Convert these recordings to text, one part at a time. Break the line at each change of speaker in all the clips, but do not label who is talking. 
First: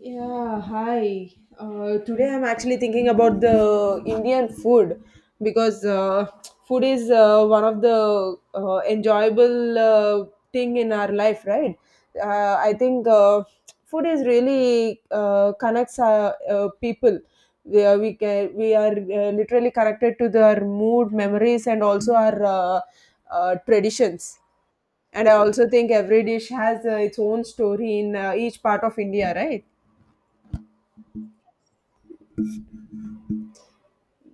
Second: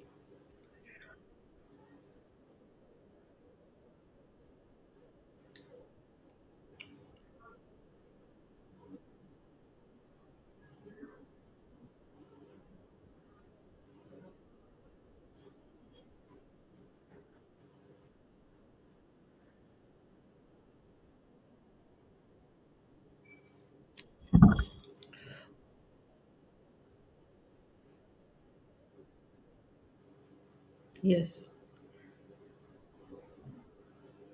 Yeah, hi. Today I'm actually thinking about the Indian food because food is one of the enjoyable thing in our life, right? I think food is really connects our people. We are literally connected to their mood, memories, and also our traditions. And I also think every dish has its own story in each part of India, right?
Yes,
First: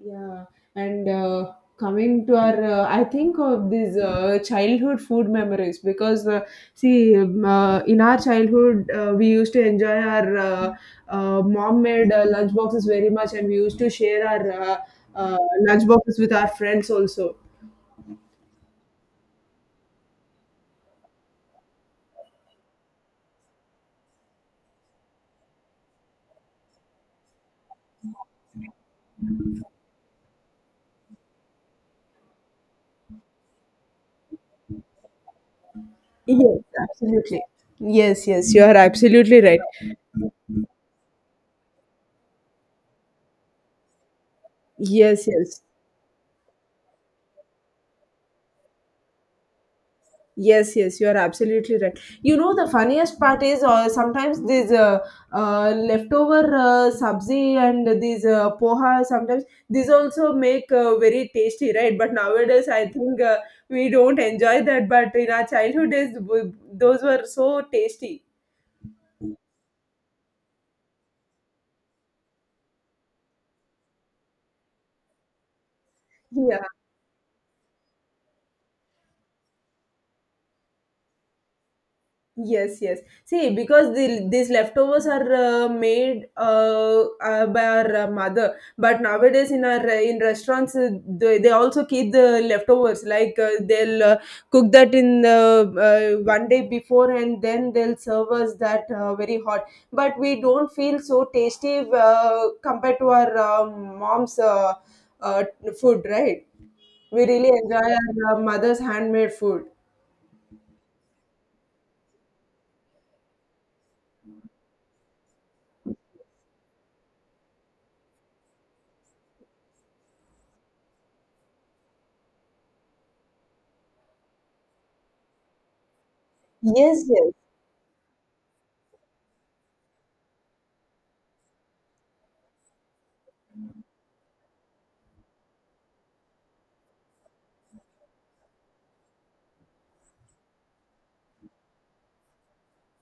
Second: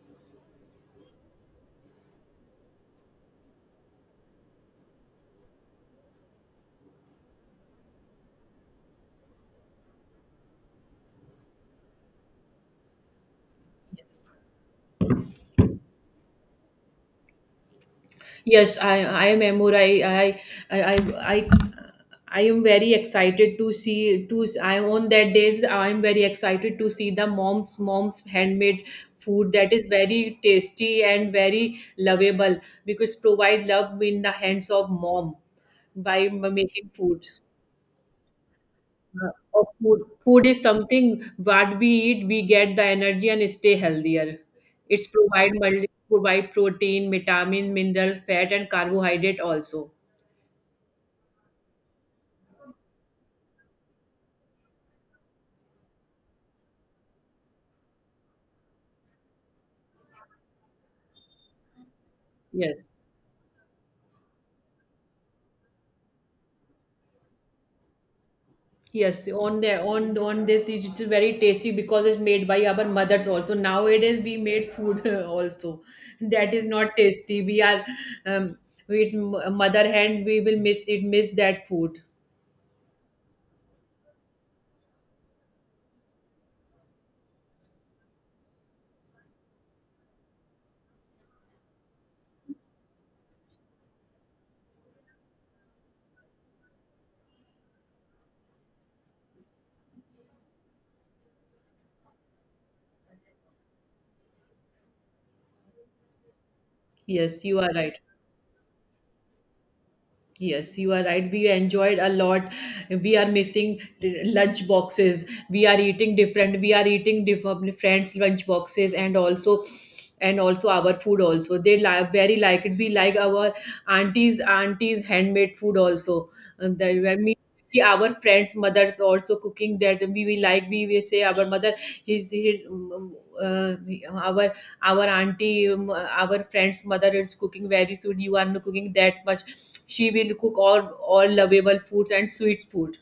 Yeah, and coming to I think of these childhood food memories because see, in our childhood we used to enjoy our mom made lunch boxes very much, and we used to
yes,
share our uh, lunch boxes with our friends also.
yes, I am Amur. I, I, I I am very excited to see to. I on that days I am very excited to see the mom's handmade food that is very tasty and very lovable because provide love in the hands of mom by
Yes,
making food.
absolutely. Yes, yes, you are
Uh,
absolutely right.
Of food. Food is something what we eat, we get the energy and stay healthier. It's
Yes, yes.
provide protein, vitamin, mineral, fat, and carbohydrate also.
Yes, yes, you are absolutely right. The funniest part is sometimes these leftover sabzi and these poha, sometimes these also make very tasty, right? But nowadays,
Yes.
I think we don't enjoy that. But in our childhood days, those were so tasty.
Yes, on the on this it's very tasty because it's made by our mothers also. Nowadays we made food also that
Yeah.
is not tasty. We are um, it's mother hand. We will miss it. Miss that food.
Yes, yes. See, because these leftovers are made by our mother, but nowadays in our in restaurants they also keep the leftovers. Like they'll cook that in one day before, and then they'll serve us that very hot. But we don't feel so tasty compared to our mom's uh, food, right? We
Yes,
really
you are
enjoy
right.
our mother's handmade food.
Yes, you are right. We enjoyed a lot. We are missing lunch boxes. We are eating different. We are eating different friends' lunch boxes and also our food also. They like very like it. We like our aunties handmade food also. And
Yes, yes.
that कि our friends' mothers also cooking that we will say our mother his um, uh, our our auntie, our friend's mother is cooking very soon, you are not cooking that much. She will cook all lovable foods and sweet food.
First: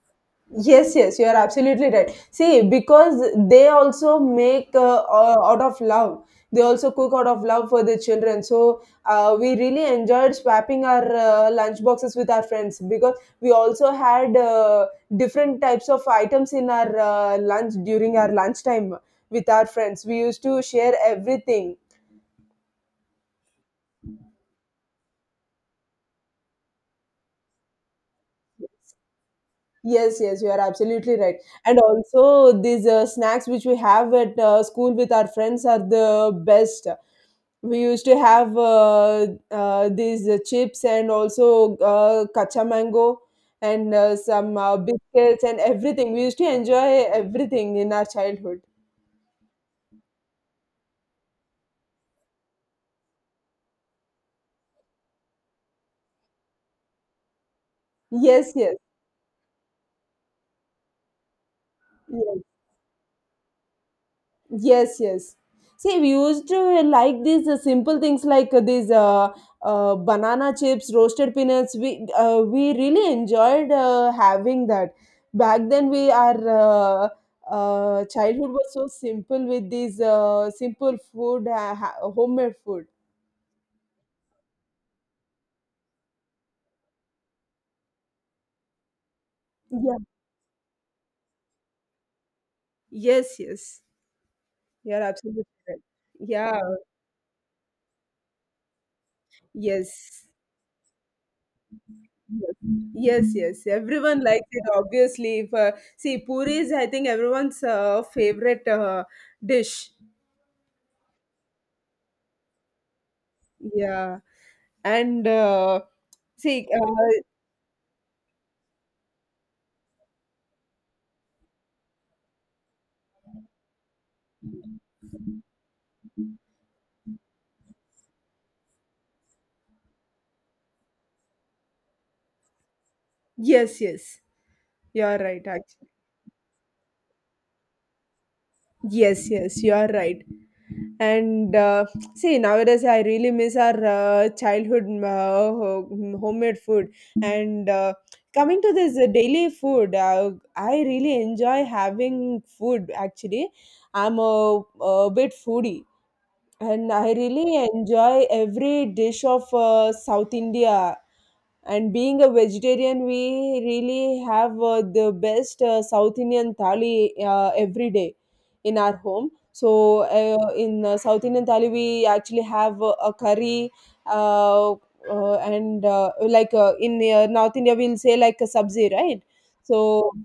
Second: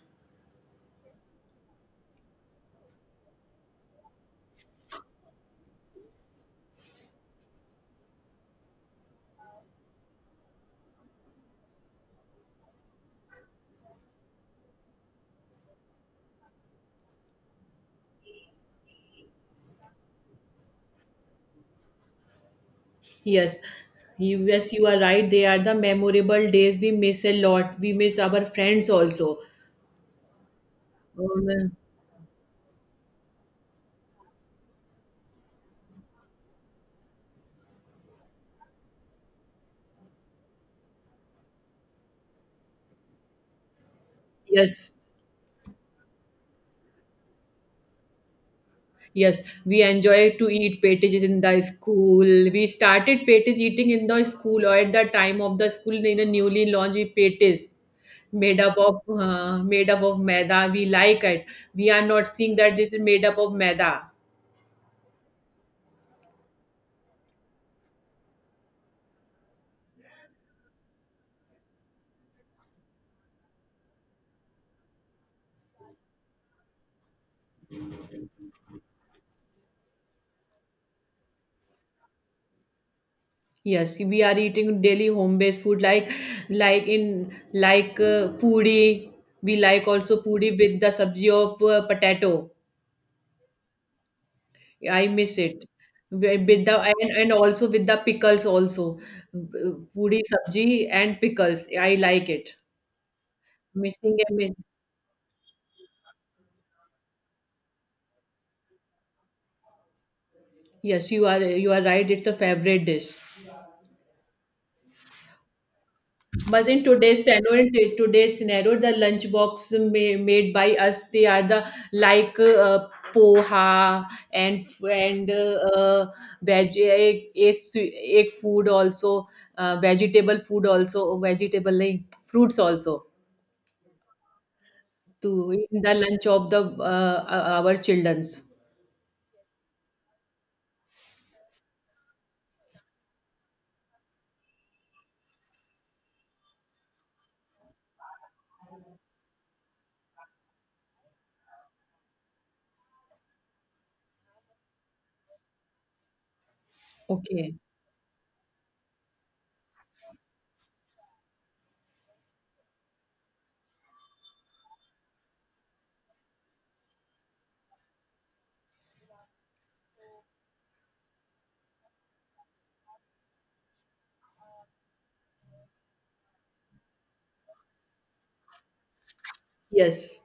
Yes, yes, you are absolutely right. See, because they also make out of love. They also cook out of love for the children. So we really enjoyed swapping our lunch boxes with our friends because we also had different types of items in our lunch during our lunchtime with our friends. We used to share everything.
Yes, yes, you are right. They are the memorable days. We miss a lot. We miss our friends also.
Yes, yes, you are absolutely right.
Um,
And also, these snacks which we have at school with our friends are the best. We used to have these chips and also kacha mango and some
yes.
biscuits and everything. We used to enjoy everything in our childhood.
Yes, we enjoy to eat petages in the school. We started petis eating in the school or at the time of the school in a newly launched petis
Yes, yes,
made up of maida. We like it. We are not
yes.
seeing that this is made up of maida.
Yes, yes. See, we used to like these simple things like these banana chips, roasted peanuts. We really enjoyed having that. Back then, we our childhood was so simple with these simple food, homemade food.
Yes, we are eating daily home based food like in like puri. We like
Yeah.
also puri with the sabji of potato.
Yes, yes. You're
I miss
absolutely
it.
right. Yeah.
With the and also with the pickles also. Puri
Yes.
sabji and pickles. I like it.
Yes, yes. Yes.
Missing
Everyone
and
likes
miss.
it, obviously. If, see, puri is, I think, everyone's favorite dish.
Yes, you are right. It's a favorite dish.
Yeah. And
But
see,
in
uh,
today's scenario, in today's scenario, the lunch box made by us, they are the like uh, poha and veg egg food also, vegetable food also, vegetable like, fruits also.
yes, yes. You're right,
To in
actually.
the lunch of the our childrens.
Yes, yes, you're right. And see, nowadays yeah, I really miss our childhood homemade food. And coming to this daily food, I really enjoy having food actually. I'm a bit foodie and I
Okay.
really enjoy every dish of South India and being a vegetarian we really have the best South Indian thali every day in our home so in South Indian thali we actually have a curry uh, and like in North India we'll say like a sabzi, right? So
Yes.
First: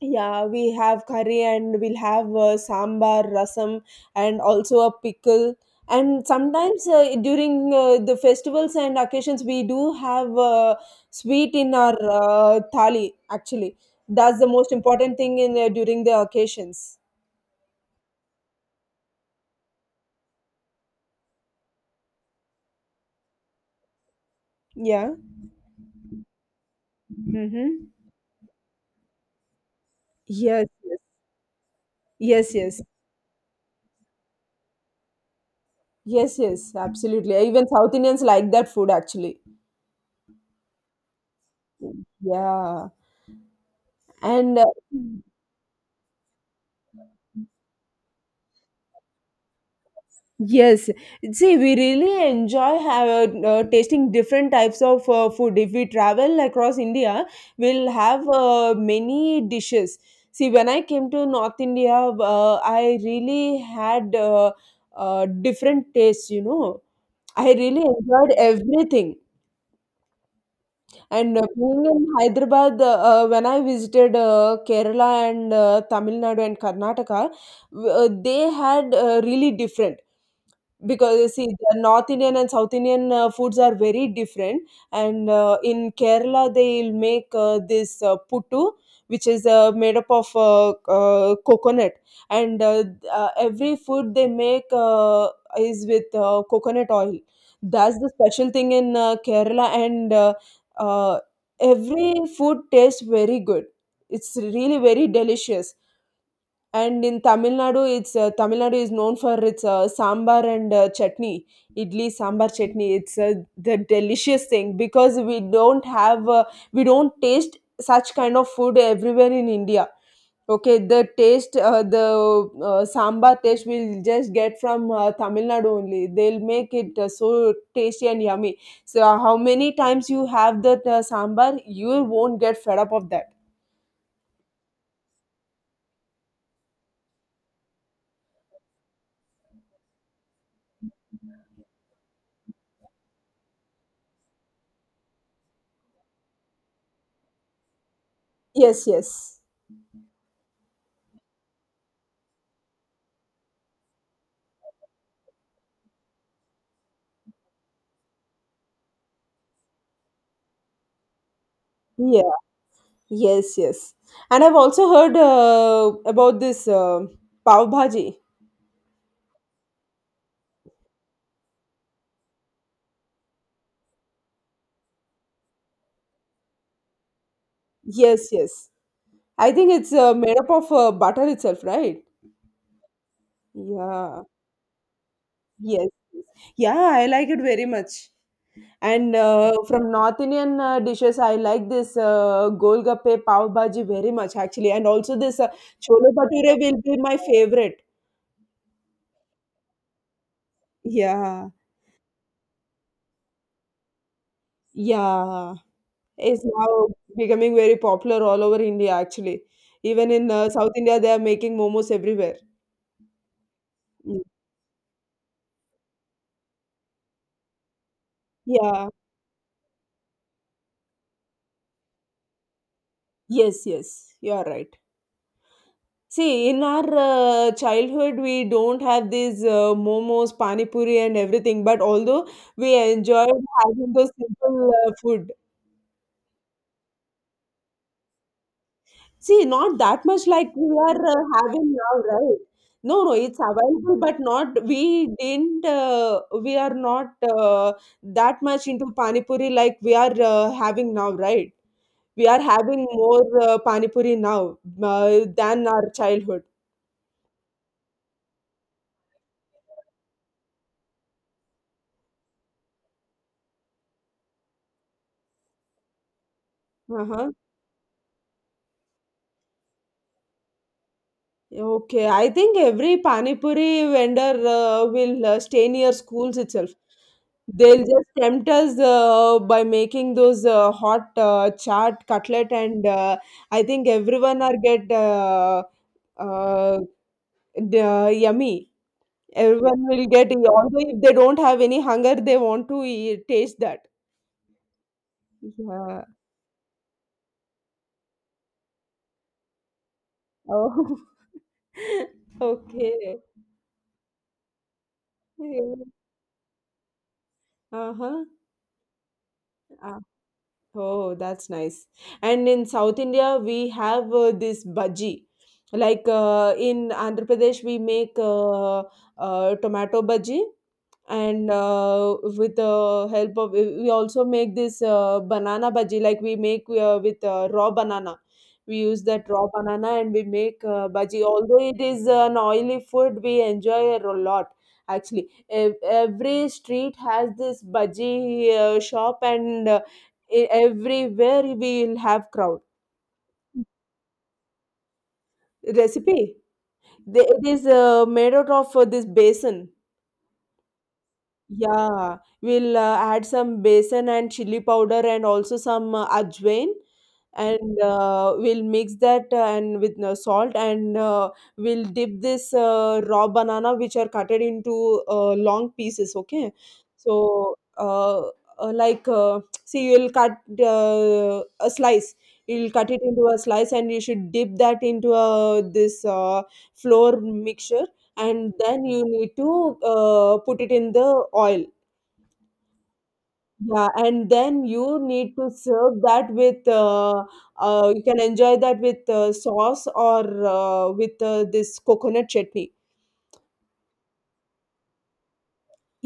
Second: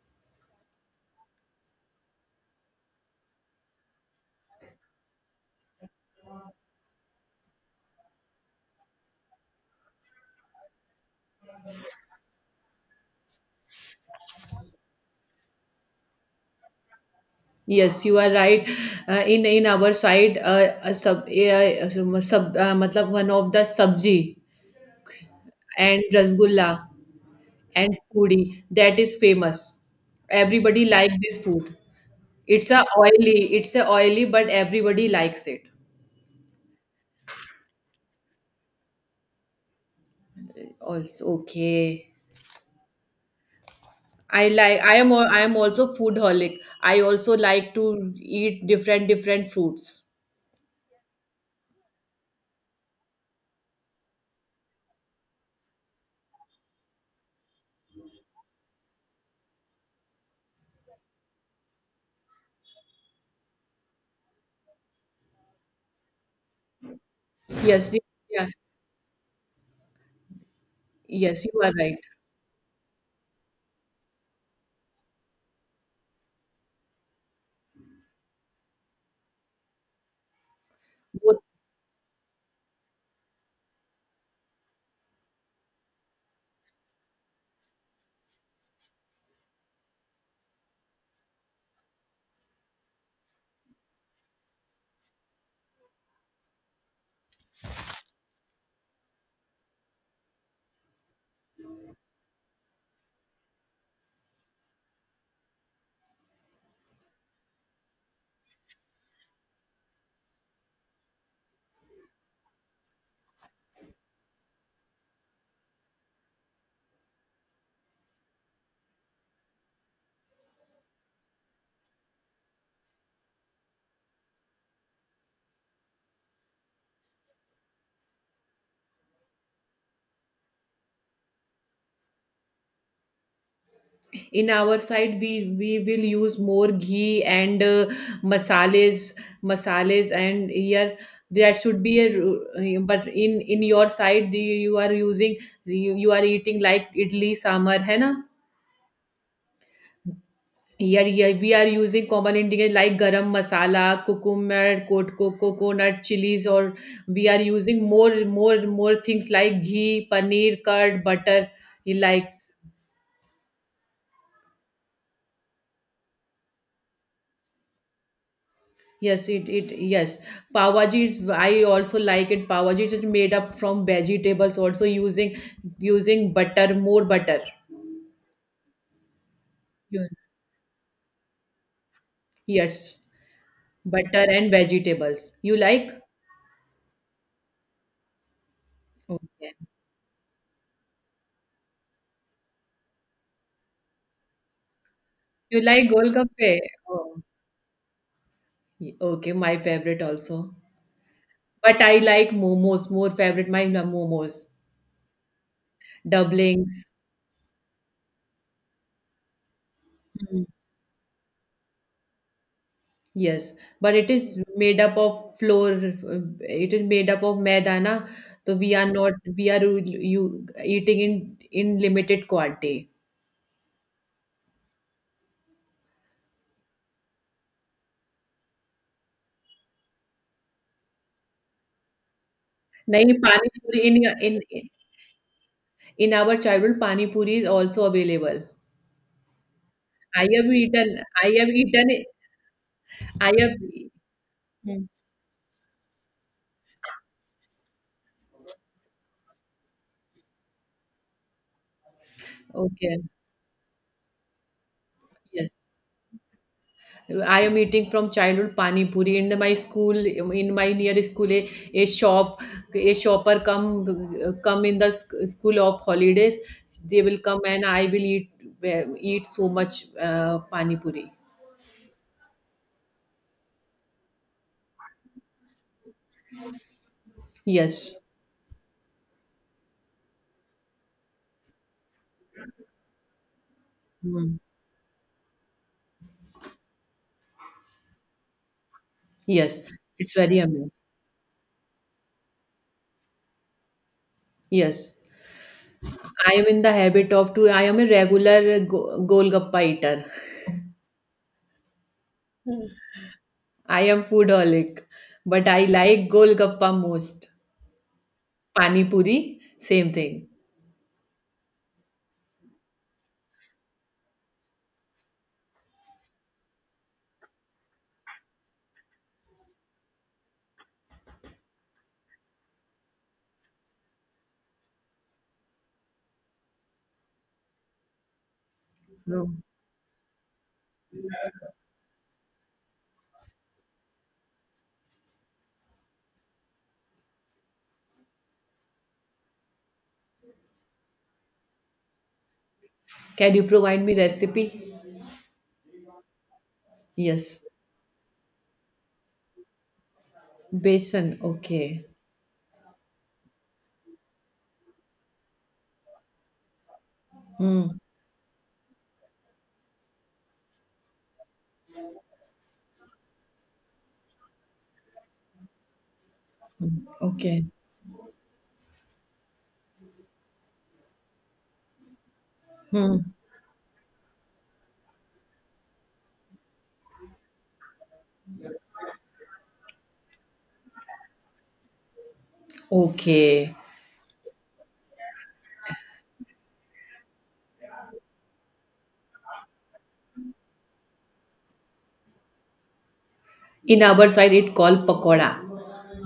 yeah, we have curry and we'll have sambar, rasam, and also a pickle. And sometimes during the festivals and occasions, we do have sweet in our thali, actually. That's the most important thing in during the occasions.
Yes, you are right. In our side, a sub, sub matlab one of the sabji
Yeah.
and rasgulla
Mm-hmm.
and puri that is famous.
Yes,
Everybody
yes,
like this food.
yes, yes,
It's a oily, but everybody likes it.
yes, yes, absolutely. Even South Indians like that food, actually.
Also, okay.
Yeah.
I
And
like. I am also food holic. I also like to eat different different fruits.
yes, see, we really enjoy tasting different types of food. If we travel across India, we'll have many dishes. See, when I came to North India, I really had different tastes, you know. I really
Yes, the-
enjoyed
yeah,
everything. And
yes, you are
being
right.
in Hyderabad, when I visited Kerala and Tamil Nadu and Karnataka, they had really different. Because you
Both
see, the North Indian and South Indian foods are very different. And in Kerala, they'll make this puttu, which is made up of coconut. And every food they make is with coconut oil. That's the special thing in Kerala. And uh, every food tastes very good. It's really very delicious and in Tamil Nadu, it's Tamil Nadu is known for its sambar and chutney, idli sambar chutney. It's the delicious thing because we don't have we don't taste such kind of food everywhere in India. Okay, the sambar taste we'll just get from Tamil Nadu only. They'll make it so tasty and yummy. So, how many times you have that sambar, you won't get fed up of that.
in our side, we will use more ghee and masales, masales, and here that should be but in your side, you are using you are eating like idli sambar, है ना?
Yes, yes,
Here, we are using common ingredient like garam masala, cucumber, coconut, chilies, or we are using more things like ghee, paneer, curd, butter. You
yes.
like.
Yes, yes. And I've also heard about this pav bhaji.
Yes, it yes. Pav Bhaji is, I also like it. Pav Bhaji is made up from vegetables, also using butter, more butter.
Yes, yes. I think it's
You-
made up of butter itself, right?
Yes,
Yeah.
butter and vegetables. You
Yes.
like?
Yes. Yeah, I like it very much. And
Okay.
from North Indian dishes, I like this golgappe pav bhaji very much, actually. And also this
You like
chole bhature
golgappe?
will be my
Oh,
favorite.
okay, my favorite also.
Yeah.
But I like momos, more favorite. My momos,
Yeah. Is
doublings.
now becoming very popular all over India actually. Even in South India, they are making momos everywhere.
Yes, but it
Mm.
is made up of flour. It is made up of maida, na? So we
Yeah,
are not we are you eating in limited quantity.
yes, yes, you are right. See, in our childhood, we don't have these momos, pani puri, and everything. But although we
नहीं
enjoyed
pani puri
having those
in
simple food,
in our childhood pani puri is also available.
see, not that
I
much
have
like we
eaten.
are
I have
having now,
eaten.
right? No, no,
I
it's
have.
available, but not
Hmm.
we didn't. We are not that much into pani puri like we are having now, right? We are having
Okay.
more pani puri now
Yes.
than our childhood.
I am eating from childhood pani puri in my school in my near school a shop, a shopper come in the school of holidays, they will
Uh-huh.
come and I will eat so much pani puri.
Okay, I think every pani puri vendor will stay near schools itself. They'll
Yes.
just tempt us by making those hot chaat cutlet, and I think
Mm.
everyone are get uh, yummy.
Yes,
Everyone will
it's
get,
very amazing.
although if they don't have any hunger, they want to eat, taste that.
Yes,
Yeah.
I am in the habit of to, I am a regular golgappa eater.
Oh. Okay.
I am foodaholic, but I
Yeah.
like golgappa most.
Uh-huh.
Pani puri same thing.
Oh, that's nice. And in South India, we have this bhaji. Like in Andhra Pradesh, we make tomato bhaji, and with the help of, we also make this banana bhaji. Like we make with raw banana. We use that
No.
raw banana and we make bhaji. Although it is an oily food, we enjoy it a lot. Actually, every street has this bhaji shop and everywhere we will have crowd
Can you provide me recipe?
recipe they,
Yes.
it is made out of this basin.
Besan. Okay.
Yeah, we'll add some besan and chili powder and also some ajwain
Hmm.
and we'll mix that and with salt and we'll dip this raw banana which are cutted into long pieces, okay?
Okay.
So like see you'll cut a slice, you'll cut it
Hmm.
into a slice and you should dip that into this flour mixture and then you need to put it in the oil.
Okay.
Yeah, and then you need to serve that with you can enjoy that with sauce or with this coconut chutney.
In our side, it called pakoda.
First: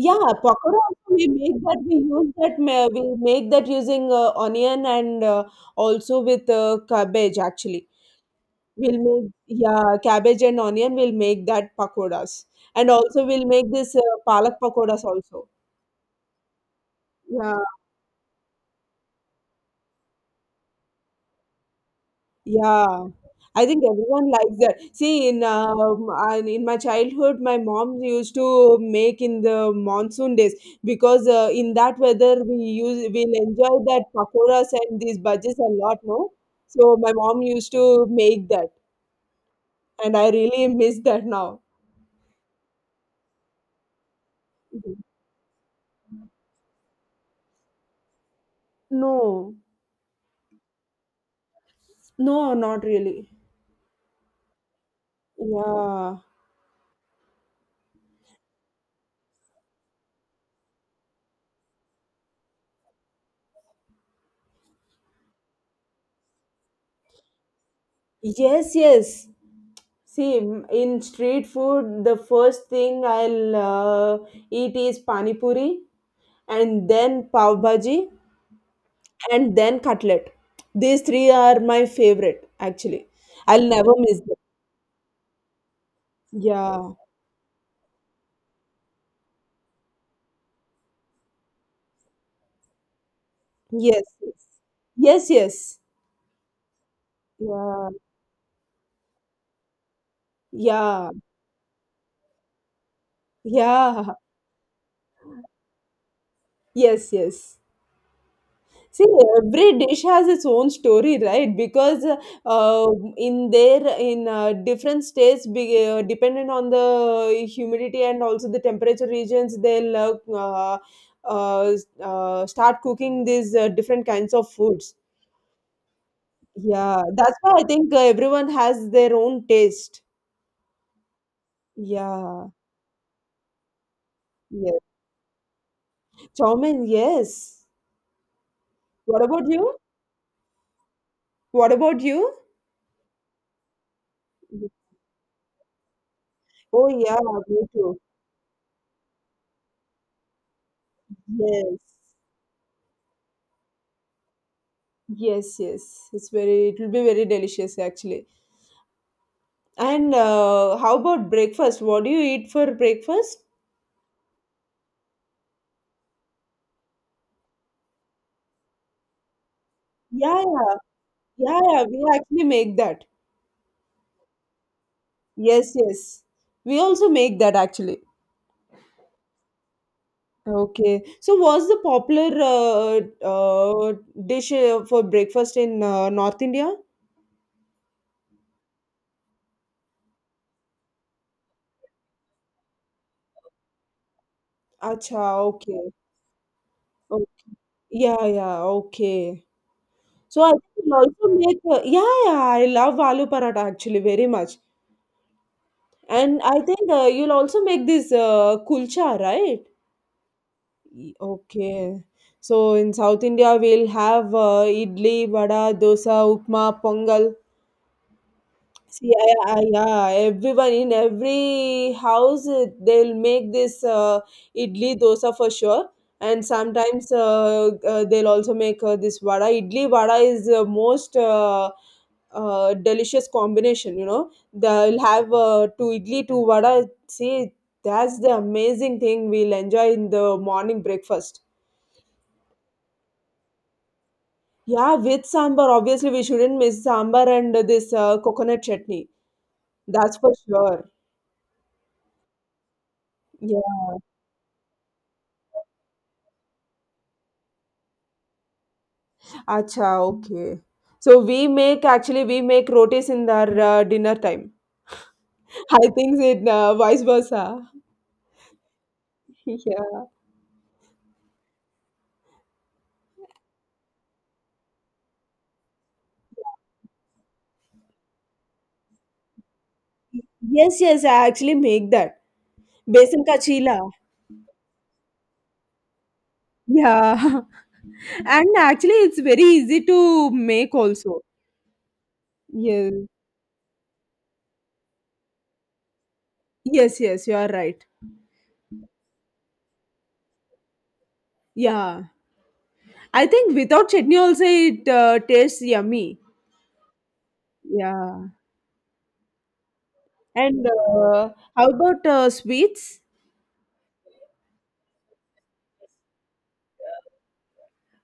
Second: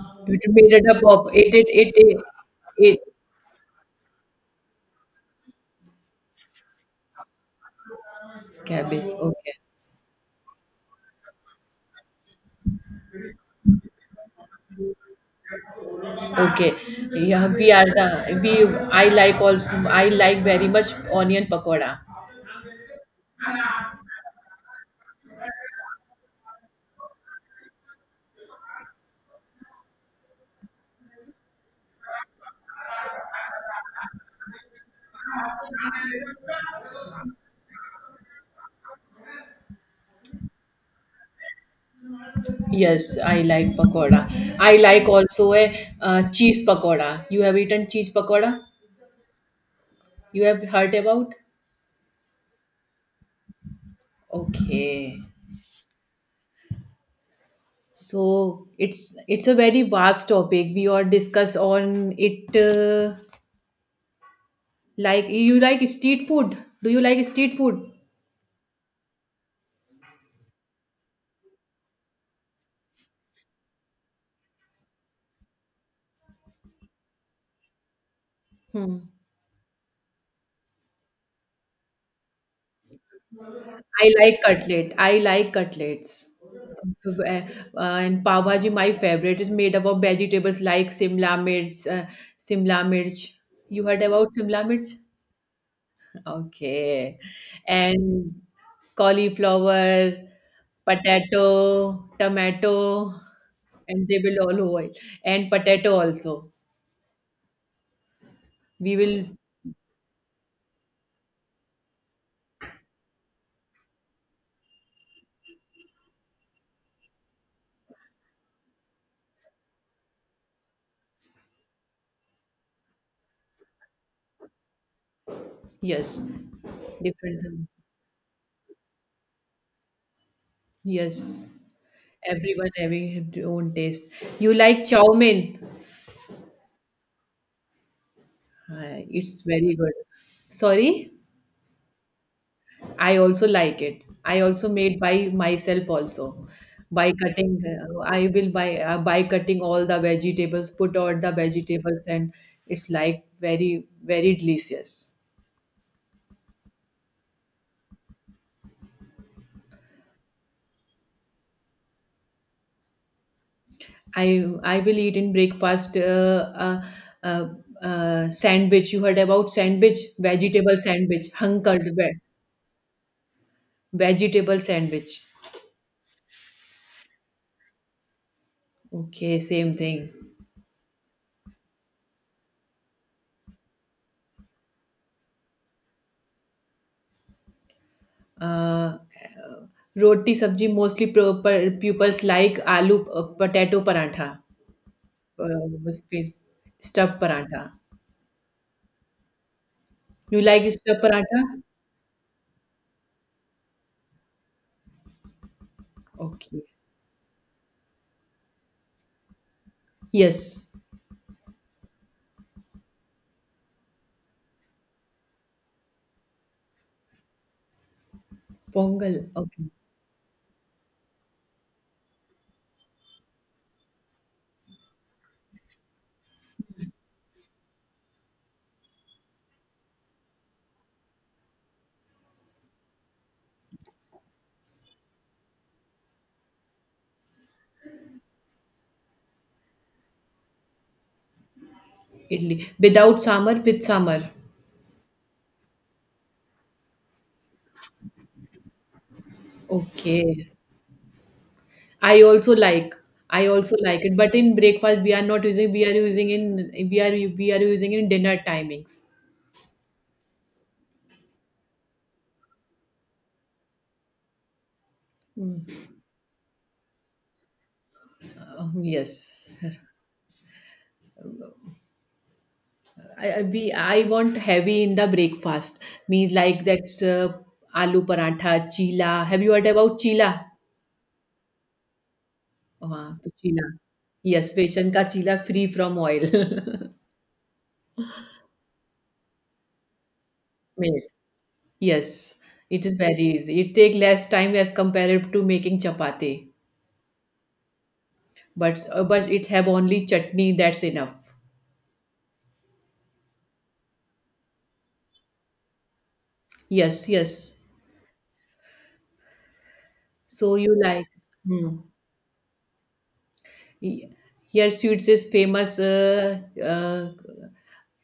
Yeah,
It made
pakora
it up
also we
of it.
make
It.
that
It. It. it.
we make that using onion and also with cabbage actually. We'll
Cabbage.
make
Okay.
yeah cabbage and onion. We'll make that pakoras and also we'll make this palak pakoras also.
Okay. Yeah.
Yeah.
We are the. We. I like also. I like very much onion pakoda.
Yeah, I think everyone likes that. See, in and in my childhood, my mom used to make in the monsoon days because in that weather we'll enjoy that pakoras and these bhajis a lot, no? So my mom used to make that, and I really miss that now.
Yes, I like pakoda. I
Mhm.
like also a cheese pakoda. You have eaten cheese pakoda?
No,
You have heard about?
no, not really.
Okay.
Yeah.
So it's a very vast topic. We all discuss on it. Like you like street food. Do you like street food?
Yes, yes. See, in street food, the first thing I'll eat is pani puri, and then pav bhaji,
Hmm.
and then cutlet. These three are my favorite, actually. I'll never
I
miss them.
like cutlet. I like cutlets.
Yeah.
Uh, and pav bhaji, my favorite, is made up of vegetables like simla mirch. Simla mirch. You
Yes.
heard
Yes.
about simla mirch?
Yes. Yes.
Okay.
Yeah.
And cauliflower,
Yeah.
potato, tomato, and
Yeah.
they will all oil. And potato also.
Yes. Yes.
We
See,
will,
every dish has its own story, right? Because uh, in different states, dependent on the humidity and also the temperature regions, they'll uh, start cooking these different kinds of foods.
yes,
Yeah, that's
different.
why I think everyone has their own taste.
Yes,
Yeah,
everyone having his own taste. You
yes,
like chow mein?
chow mein, yes. What
It's
about
very
you?
good. Sorry?
What about you?
I also like it. I also made by myself also
Oh
by
yeah,
cutting.
me too.
I will buy by cutting all the vegetables, put all the
Yes.
vegetables, and it's like very very delicious.
Yes, yes. It's very, it will be very delicious actually. And how about breakfast? What do you eat for breakfast?
I will eat in breakfast uh, sandwich. You heard about sandwich,
Yeah, yeah,
vegetable sandwich,
yeah, yeah. We actually make that.
vegetable sandwich.
Yes, yes. We also make that actually.
Okay, same thing.
Okay. So, what's the popular uh, dish for breakfast in North India?
Uh, roti sabji mostly pupils like aloo potato parantha,
Acha, okay.
was फिर stuffed
Oh,
parantha.
yeah, yeah, okay.
You
So I
like
think we
stuffed
also
parantha?
make, yeah, yeah, I love aloo paratha actually very much. And I
Okay.
think you'll also make this kulcha, right?
Yes,
Okay. So in South India, we'll have idli, vada, dosa, upma, pongal. See,
pongal. Okay,
yeah, everyone in every house they'll make this idli dosa for sure, and sometimes they'll also make this vada. Idli vada is the most delicious combination. They'll have two idli, two vada. See, that's the amazing thing we'll enjoy in the morning breakfast.
idli without samar, with samar.
Yeah, with sambar, obviously we shouldn't miss sambar and this coconut chutney. That's for
Okay,
sure.
I also like, I also
Yeah.
like it but in breakfast we are not using, we are using in, we are we are using in dinner timings.
Acha, okay. So we make actually we make rotis in our dinner time. I think it vice versa.
Yes,
Yeah.
I- we I want heavy in the breakfast. Means like that's aloo paratha, chila. Have you heard about chila?
Yes, yes, I actually make that. Besan
To
ka
chila.
chila.
Yes, besan ka chila free from oil.
Yeah. And actually it's very easy to make
Made.
also.
Yes, it is
Yes.
very easy. It take less time as compared to making chapati.
Yes, yes, you are right.
But it have only chutney. That's enough.
Yeah. I think without chutney also it tastes yummy.
Yes, yes.
Yeah.
So
And
you like.
how
Hmm.
about sweets?
Ye- Here, sweets is famous, uh,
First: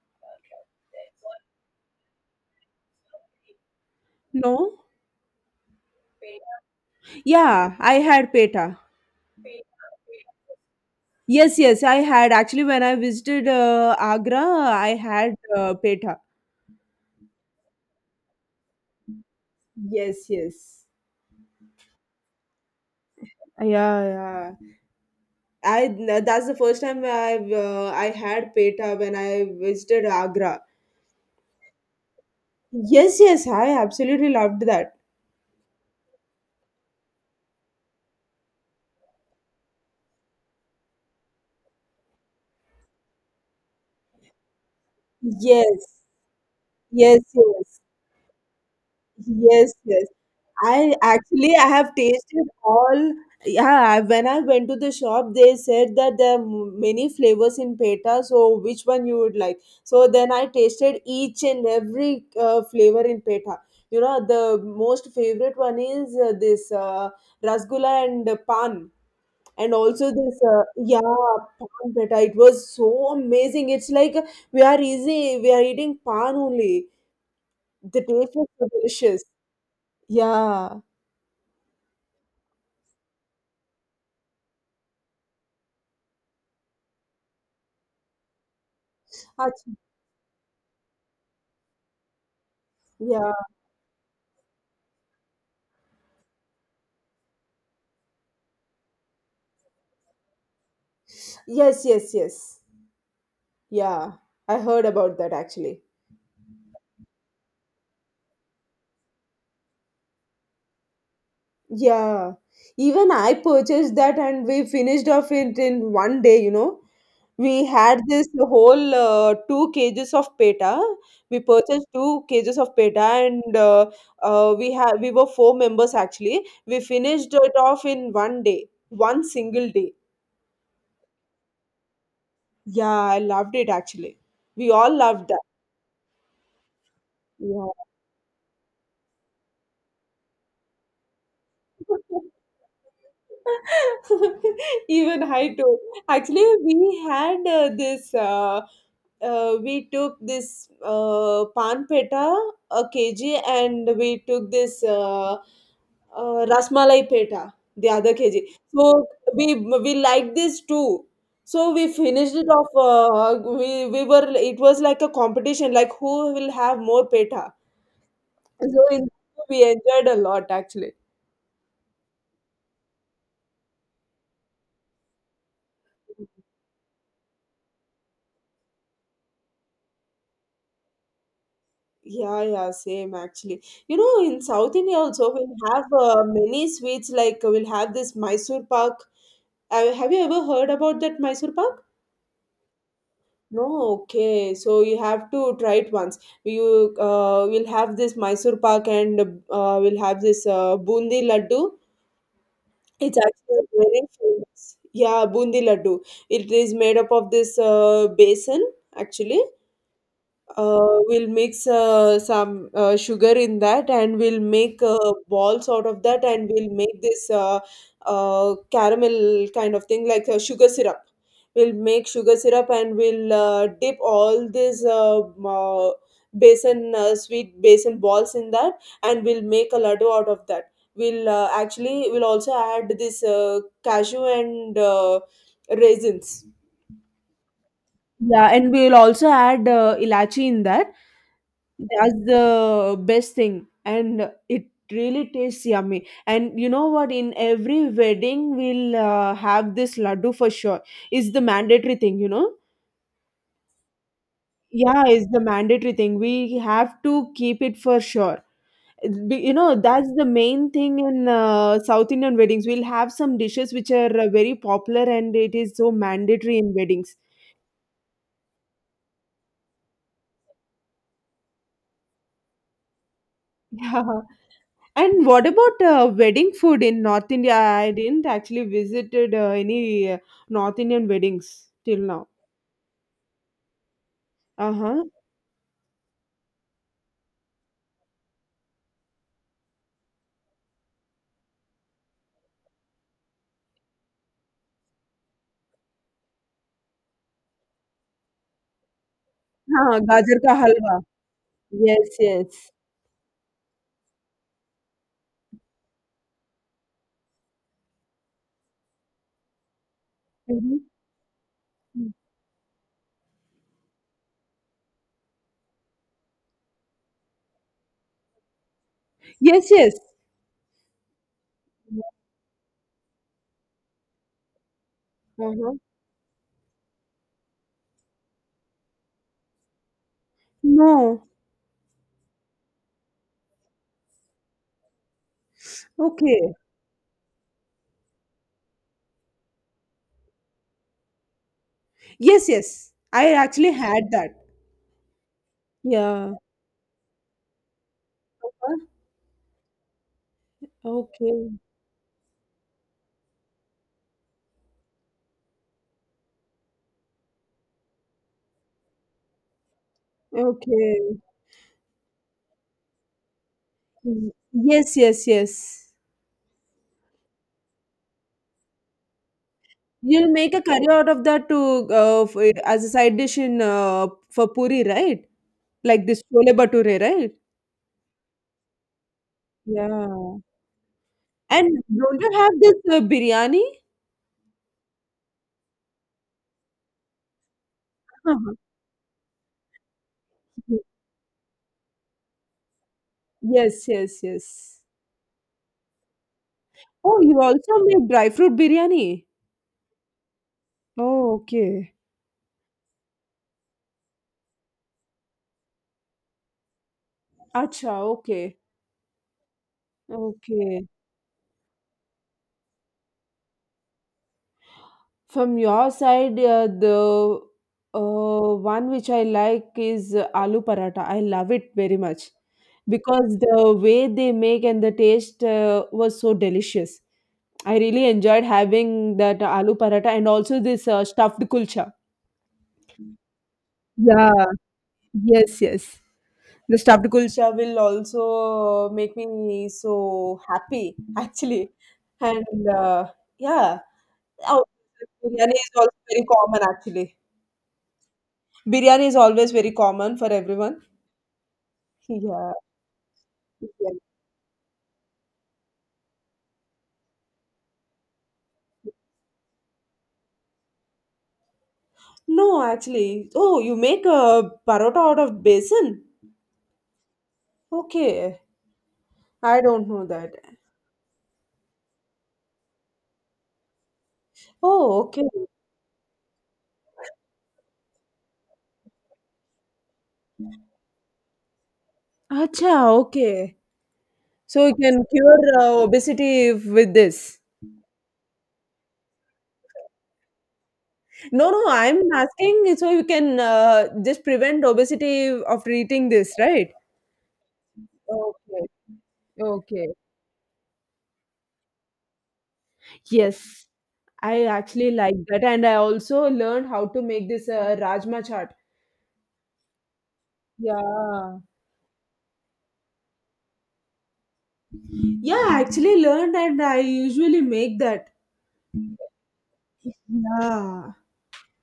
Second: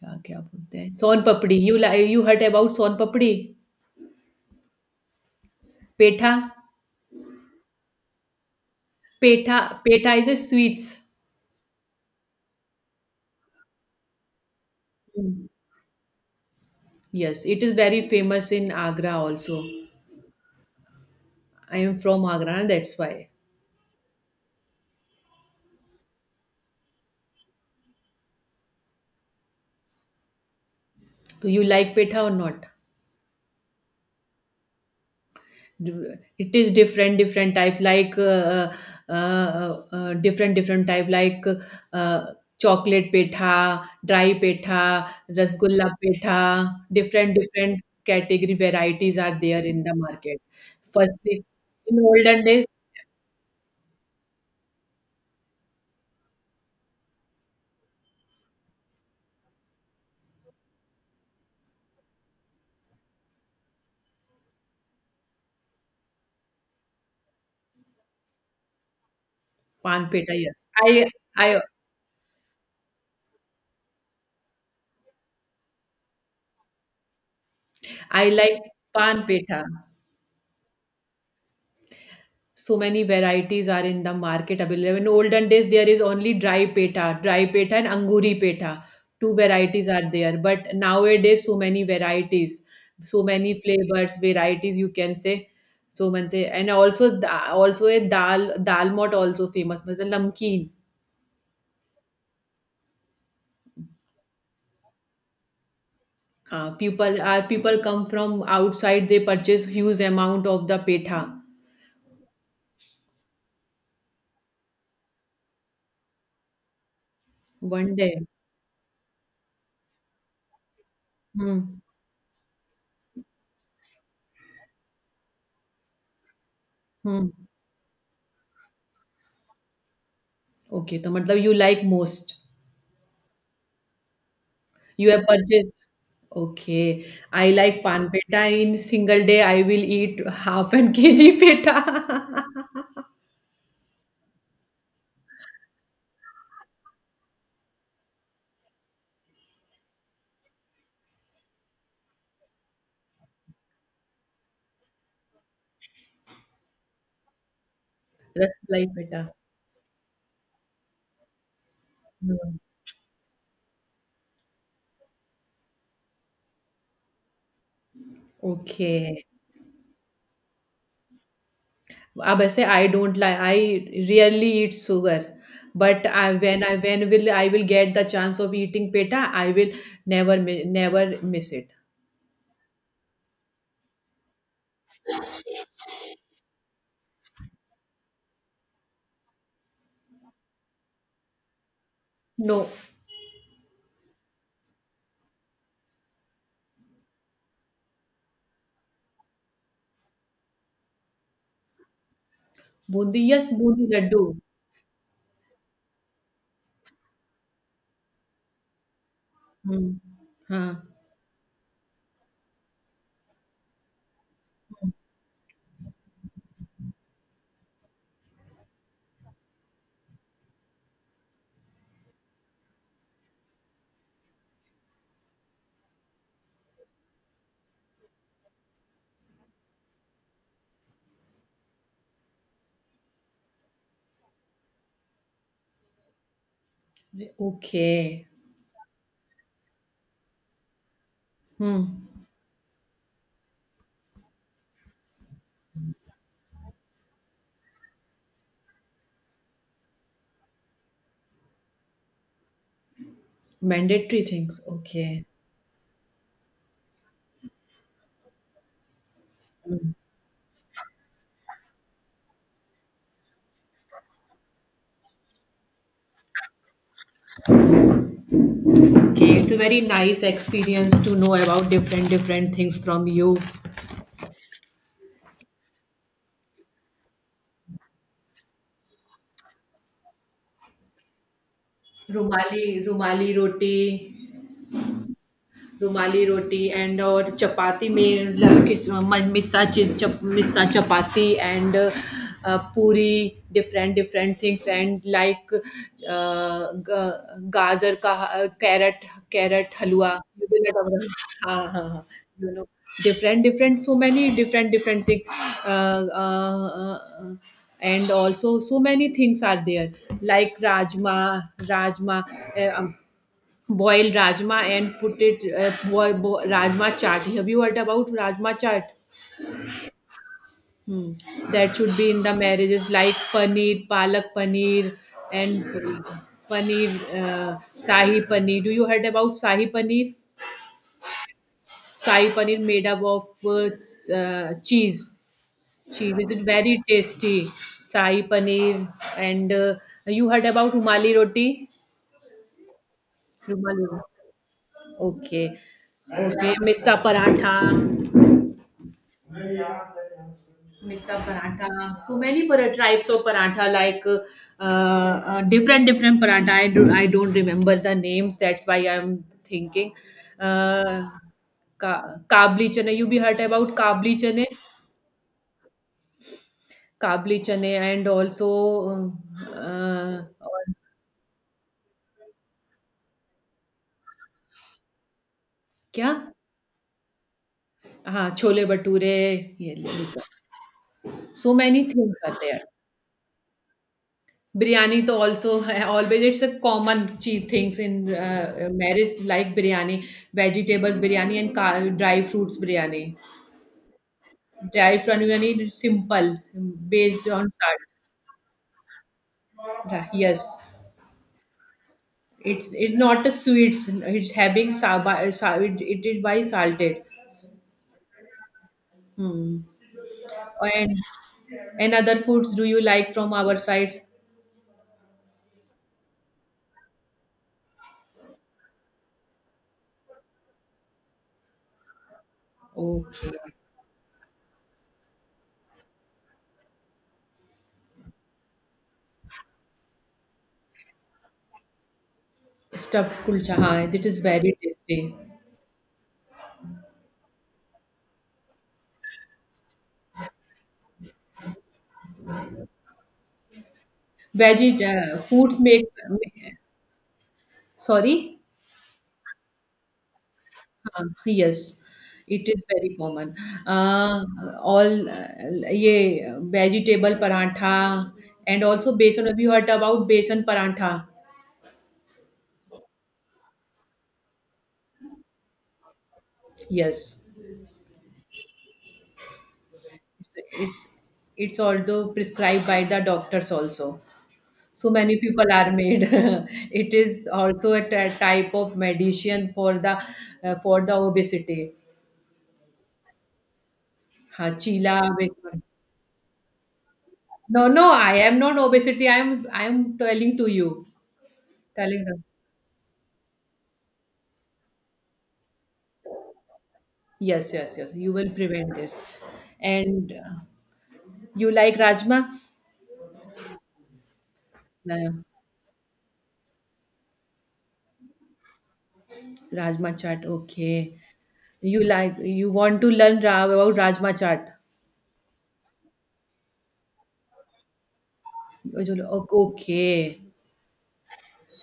क्या क्या बोलते हैं son papdi you लाइ you heard about son papdi
No?
Petha
Yeah, I had peta.
Petha petha is a sweets
Yes, yes, I had. Actually, when I visited Agra, I had petha.
Yes it is very famous in Agra also
Yes, yes.
I am from Agra ना that's why
Yeah, yeah. I That's the first time I had petha when I visited Agra.
तो you like petha और not.
Yes, yes, I absolutely loved that.
It is different different type like different different type like uh, chocolate petha, dry petha, rasgulla
Yes,
petha,
yes,
different
yes,
different category varieties are there
yes,
in the
yes.
market. Firstly,
I have
in olden
tasted
days,
all. Yeah, when I went to the shop, they said that there are many flavors in peta. So which one you would like? So then I tasted each and every flavor in peta. The most favorite one is this rasgulla and pan, and
pan
also
petha.
this
Yes,
yeah
i
pan peta. It was so amazing. It's like we are easy. We are eating pan only. The
I
taste was
like
so
pan
delicious.
petha.
Yeah.
So many varieties are in the market available. In olden days, there is only dry peta and anguri peta. Two
Ach-
varieties are there, but nowadays so many varieties, so
yeah.
many flavors, varieties you can say. So many and also also a dal mot also famous, मतलब नमकीन.
Yes, yes, yes. Yeah, I heard about that actually.
हाँ, people come from outside. They purchase huge amount of the peta
Yeah, even I purchased that and we finished off it in one day. We
one
had
day.
this whole two cages of peta. We
Hmm.
purchased two cages of peta and we were four members actually. We
Hmm.
finished it off in one day, one single day.
Okay, तो मतलब you like most.
Yeah, I loved it actually. We all
You have
loved that.
purchased. Okay. I
Yeah.
like pan peta. In single day, I will eat half an kg peta.
Even I too. Actually, we had this. We took this pan peta a kg, and we took this rasmalai peta the other kg.
Rasmalai
So
peta.
we we liked this too. So we finished it
Hmm.
off. We were. It was like a competition, like who will have more peta. So
Okay.
we enjoyed a lot actually.
अब ऐसे I don't like, I rarely eat sugar, but I will get the chance of eating peta, I will never miss it.
Yeah, yeah, same actually. In South India also we'll have many sweets like we'll have this Mysore Pak. Have you ever heard about that Mysore Pak?
No,
No, okay. So you have to try it once. You will have this Mysore Pak and we'll have this bundi laddu. It's
bundi, yes,
actually
bundi
very
laddu.
famous. Yeah, bundi laddu. It is made up of this besan actually.
Hmm. हाँ.
We'll mix some sugar in that and we'll make balls out of that and we'll make this caramel kind of thing like sugar syrup. We'll make sugar syrup and we'll dip all these basin, sweet basin balls in that and we'll make a laddu out of that. We'll Actually, we'll also add this cashew and raisins,
Okay.
yeah, and we'll also add ilachi in that.
Hmm.
That's the best thing, and it really tastes yummy. And you know what? In every wedding, we'll have this laddu for sure. It's the mandatory thing.
Mandatory things.
Yeah,
Okay.
it's the mandatory thing. We have to keep it for sure.
Hmm.
That's the main thing in South Indian weddings. We'll have some dishes which are very popular, and it is so mandatory in weddings.
Okay, it's a very nice experience to know about different different things from you.
Yeah. And what about wedding food in North India? I didn't actually visited any North Indian weddings till now.
Rumali, Rumali roti,
Uh huh.
Rumali roti and और चपाती में ल- किस म- मिस्सा चि- चप, missa chapati and puri different different things and like gajar का carat carat
हाँ,
हलवा.
Gajar
You
ka
will not
halwa.
over- हाँ हाँ हाँ
Yes,
you
yes.
No different different so many different different thing, and also so many things are there like
Hmm.
rajma, rajma, boil rajma and put it, rajma chaat, have you heard about rajma chaat?
Yes, yes.
Hmm. That should be in the marriages like paneer, palak paneer, and
Uh-huh.
paneer, sahi paneer, do you heard about sahi paneer?
No.
Sahi paneer made up of cheese, cheese, it is
Okay.
very tasty, sahi paneer. And you heard about rumali roti?
Yes, yes, I actually
Rumali
had
roti.
that.
Okay.
Yeah.
Okay, missa parantha,
Uh-huh.
Misa
Okay.
paratha, so many types of paratha, like different different paratha. I don't remember the names. That's why I'm thinking. Uh,
Okay.
kabli chane. You be heard about
Mm, yes, yes, yes.
kabli chane, and also uh, uh,
You'll make a
और
curry out of that to as a side dish in for puri, right? Like
क्या?
this chole bhature, right?
हाँ, छोले भटूरे. ये ले लो
Yeah.
सब. So
And
many things
don't you
are
have
there.
this biryani?
Biryani to also always it's a common che things in
Uh-huh.
marriage like biryani, vegetables biryani and dry fruits biryani.
Yes, yes, yes.
Dry fruit biryani is simple
Oh,
based
you
on
also
salt.
make dry fruit biryani.
Yes,
Oh, okay.
it's not a sweets. It's having it is by salted.
Acha, okay.
Hmm.
Okay.
And other foods do you like from our sides?
From your side, the one which I like is aloo paratha. I love it very much
Okay.
because the way they make and the taste was so delicious. I really enjoyed having that aloo paratha and also this stuffed kulcha.
Stuffed kulcha, हाँ, it is
Yeah.
very tasty.
Yes, yes. The stuffed kulcha will also make me so happy, actually. And Yeah, oh,
Veggie
biryani
foods
is
makes.
also very common, actually.
Sorry?
Biryani is always very common for everyone.
हाँ, yes, it
Yeah.
is very common.
Yeah.
Uh, all ये vegetable parantha, and also besan. Have you heard about besan parantha?
No, actually. Oh, you make a parota out of basin?
Yes,
Okay. I don't know that.
it's it's it's also prescribed by the doctors also. So
Oh,
many
okay.
people are made. It is also a type of medicine for the, for the obesity.
Acha, okay.
Ha
So you
chila.
can cure
बेसन.
obesity with this.
No, no, I am not obesity. I am telling to you,
No, no, I'm
telling.
asking so you can just prevent obesity after eating this, right?
Yes, yes, yes. You will
Okay.
prevent this.
Okay.
And you like Rajma?
Yes. I actually
Uh,
like that and I also learned how to make this rajma chaat.
Rajma chaat. Okay.
Yeah.
You like you want to learn ra about Rajma chaat.
Yeah, I actually learned and I usually make that.
Okay.
Yeah.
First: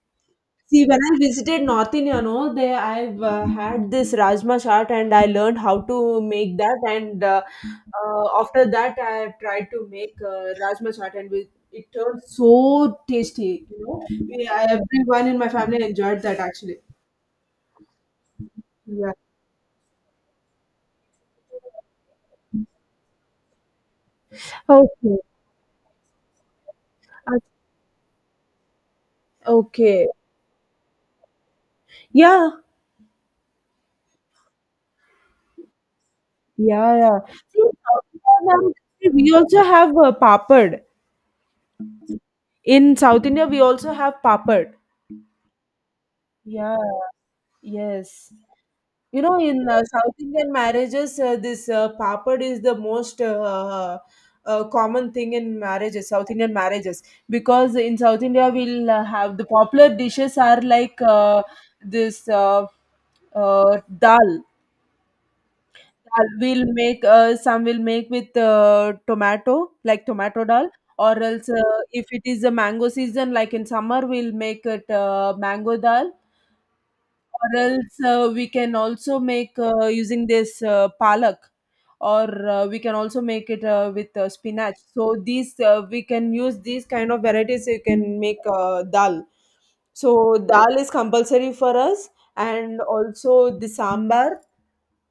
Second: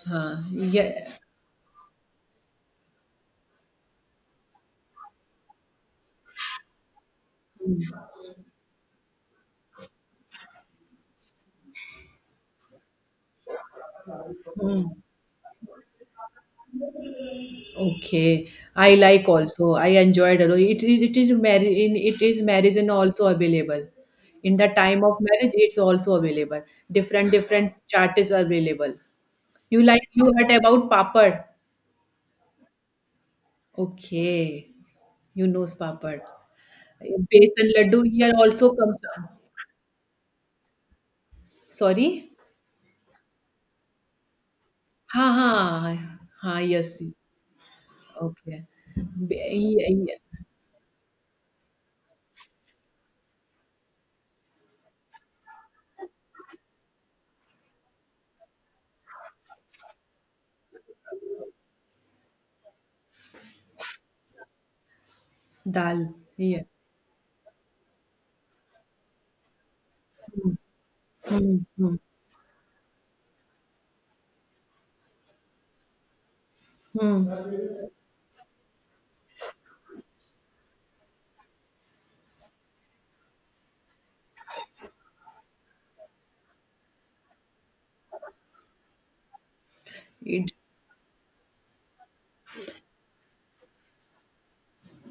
Huh.
See, when
Yeah.
I visited North India, no, they I've had this rajma chaat and I learned how to make that. And after that, I have tried to make rajma chaat and it turned so tasty.
Hmm.
Everyone in my family enjoyed that actually.
Okay. I
Yeah.
like also. I enjoyed it. It is marriage in it is marriage and also available. In the time of
Okay.
marriage, it's also available. Different
Uh,
different chaat is available. You
Okay.
like you heard about papad.
Yeah.
Okay. You know papad.
Yeah. Yeah. See,
Besan
South
laddu
India,
here
ma'am,
also comes
we
up.
also have papad.
Sorry?
In South India, we also have papad.
हाँ हाँ हाँ
Yeah.
Yes
Yes.
Okay बे-
In
ये
South
ये
Indian marriages, this papad is the most common thing in marriages, South Indian marriages, because in South India we'll have the popular dishes are like this dal.
Dal
Dal we'll
ये
make some will make with tomato, like tomato dal, or else
hmm hmm
if it is a mango season, like in summer, we'll make it mango dal,
hmm
or else we can also make using this palak, or we can also make it with spinach. So these we can use these kind of varieties you can make dal, so
it
dal is compulsory for us, and also the sambar,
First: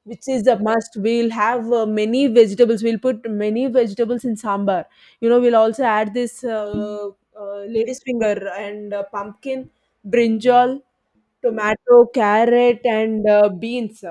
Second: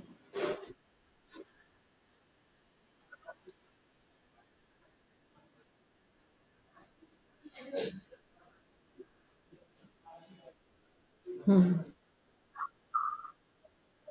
which is a must. We'll have many vegetables. We'll put many vegetables in sambar. We'll also add this lady's finger and pumpkin, brinjal, tomato, carrot, and beans.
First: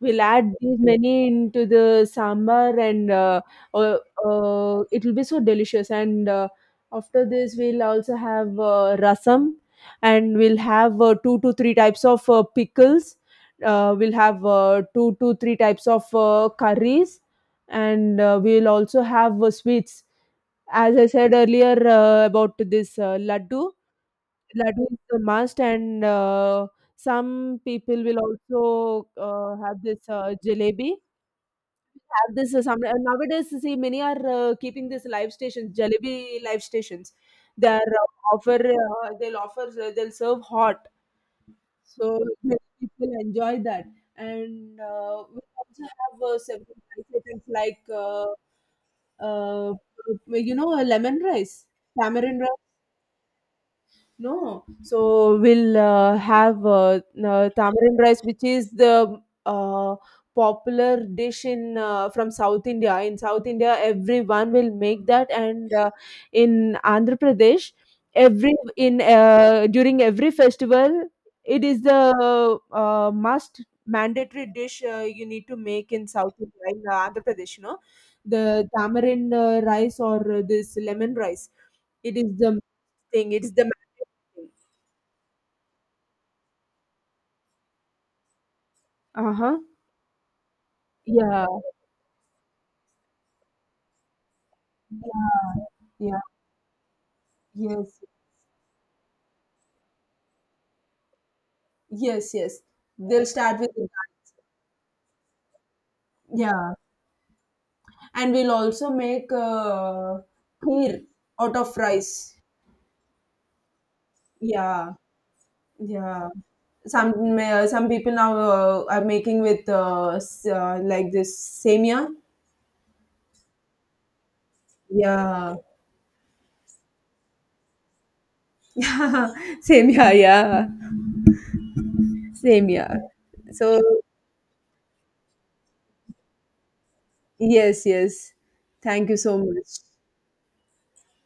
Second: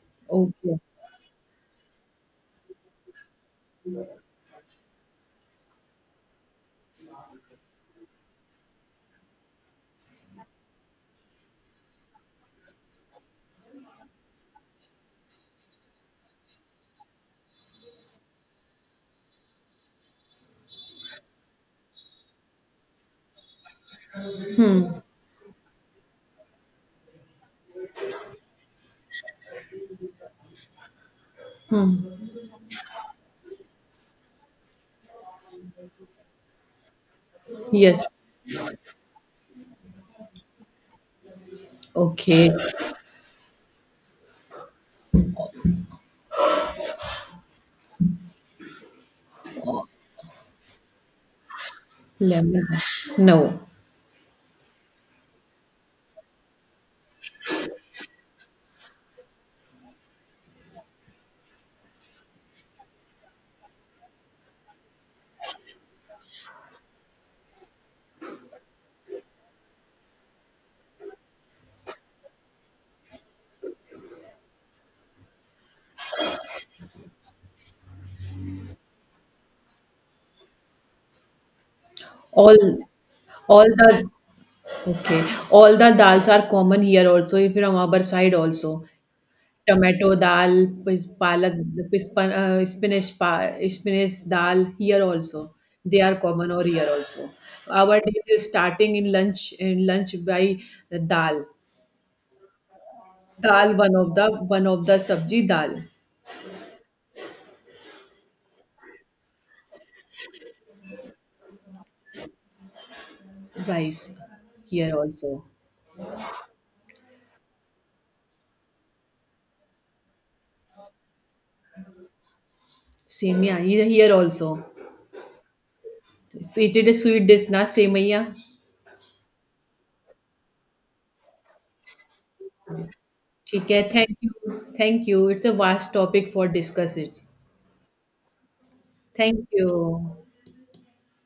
We'll add
okay
these many into the sambar, and uh, it will be so delicious. And after this, we'll also have rasam, and we'll have two to three types of pickles. We'll have two to three types of curries, and we'll also have sweets. As I said earlier about this laddu, laddu
hmm
is a must, and some people will also have this jalebi.
Hmm
Have this some nowadays. See, many are keeping this live stations, jalebi live stations. They are
yes
offer. They'll offer. They'll serve hot, so
okay
many people enjoy that. And we also have several rice items like uh, a lemon rice, tamarind.
Lemon no
No, so we'll have tamarind rice, which is the uh, popular dish in from South India. In South India, everyone will make that, and in Andhra Pradesh, every in during every festival, it is the must mandatory dish you need to make in South India, in Andhra Pradesh. The tamarind rice or this lemon rice. It is
all
the thing. It is the
all the
mandatory thing.
okay all the dals are common here also if from our side also
Uh-huh.
Tomato dal, पिस
Yeah.
Palak, पिस्पन spinach dal here
Yeah.
also. They are
Yeah.
common over here also.
Yes.
Our day is starting in lunch, in lunch by dal.
Yes. Yes. They'll start with
Dal,
that.
one of the sabji dal,
Yeah. And we'll also make kheer out of rice.
rice
Yeah.
here also.
Yeah. Some people now are making with like this semia.
Semiya here, here also.
Yeah.
So it is a sweet dish na, semiya.
Yeah. Semia. Yeah. Semia.
ठीक
So,
है thank you it's a vast topic for discuss it
yes. Yes. Thank you so
thank you
much.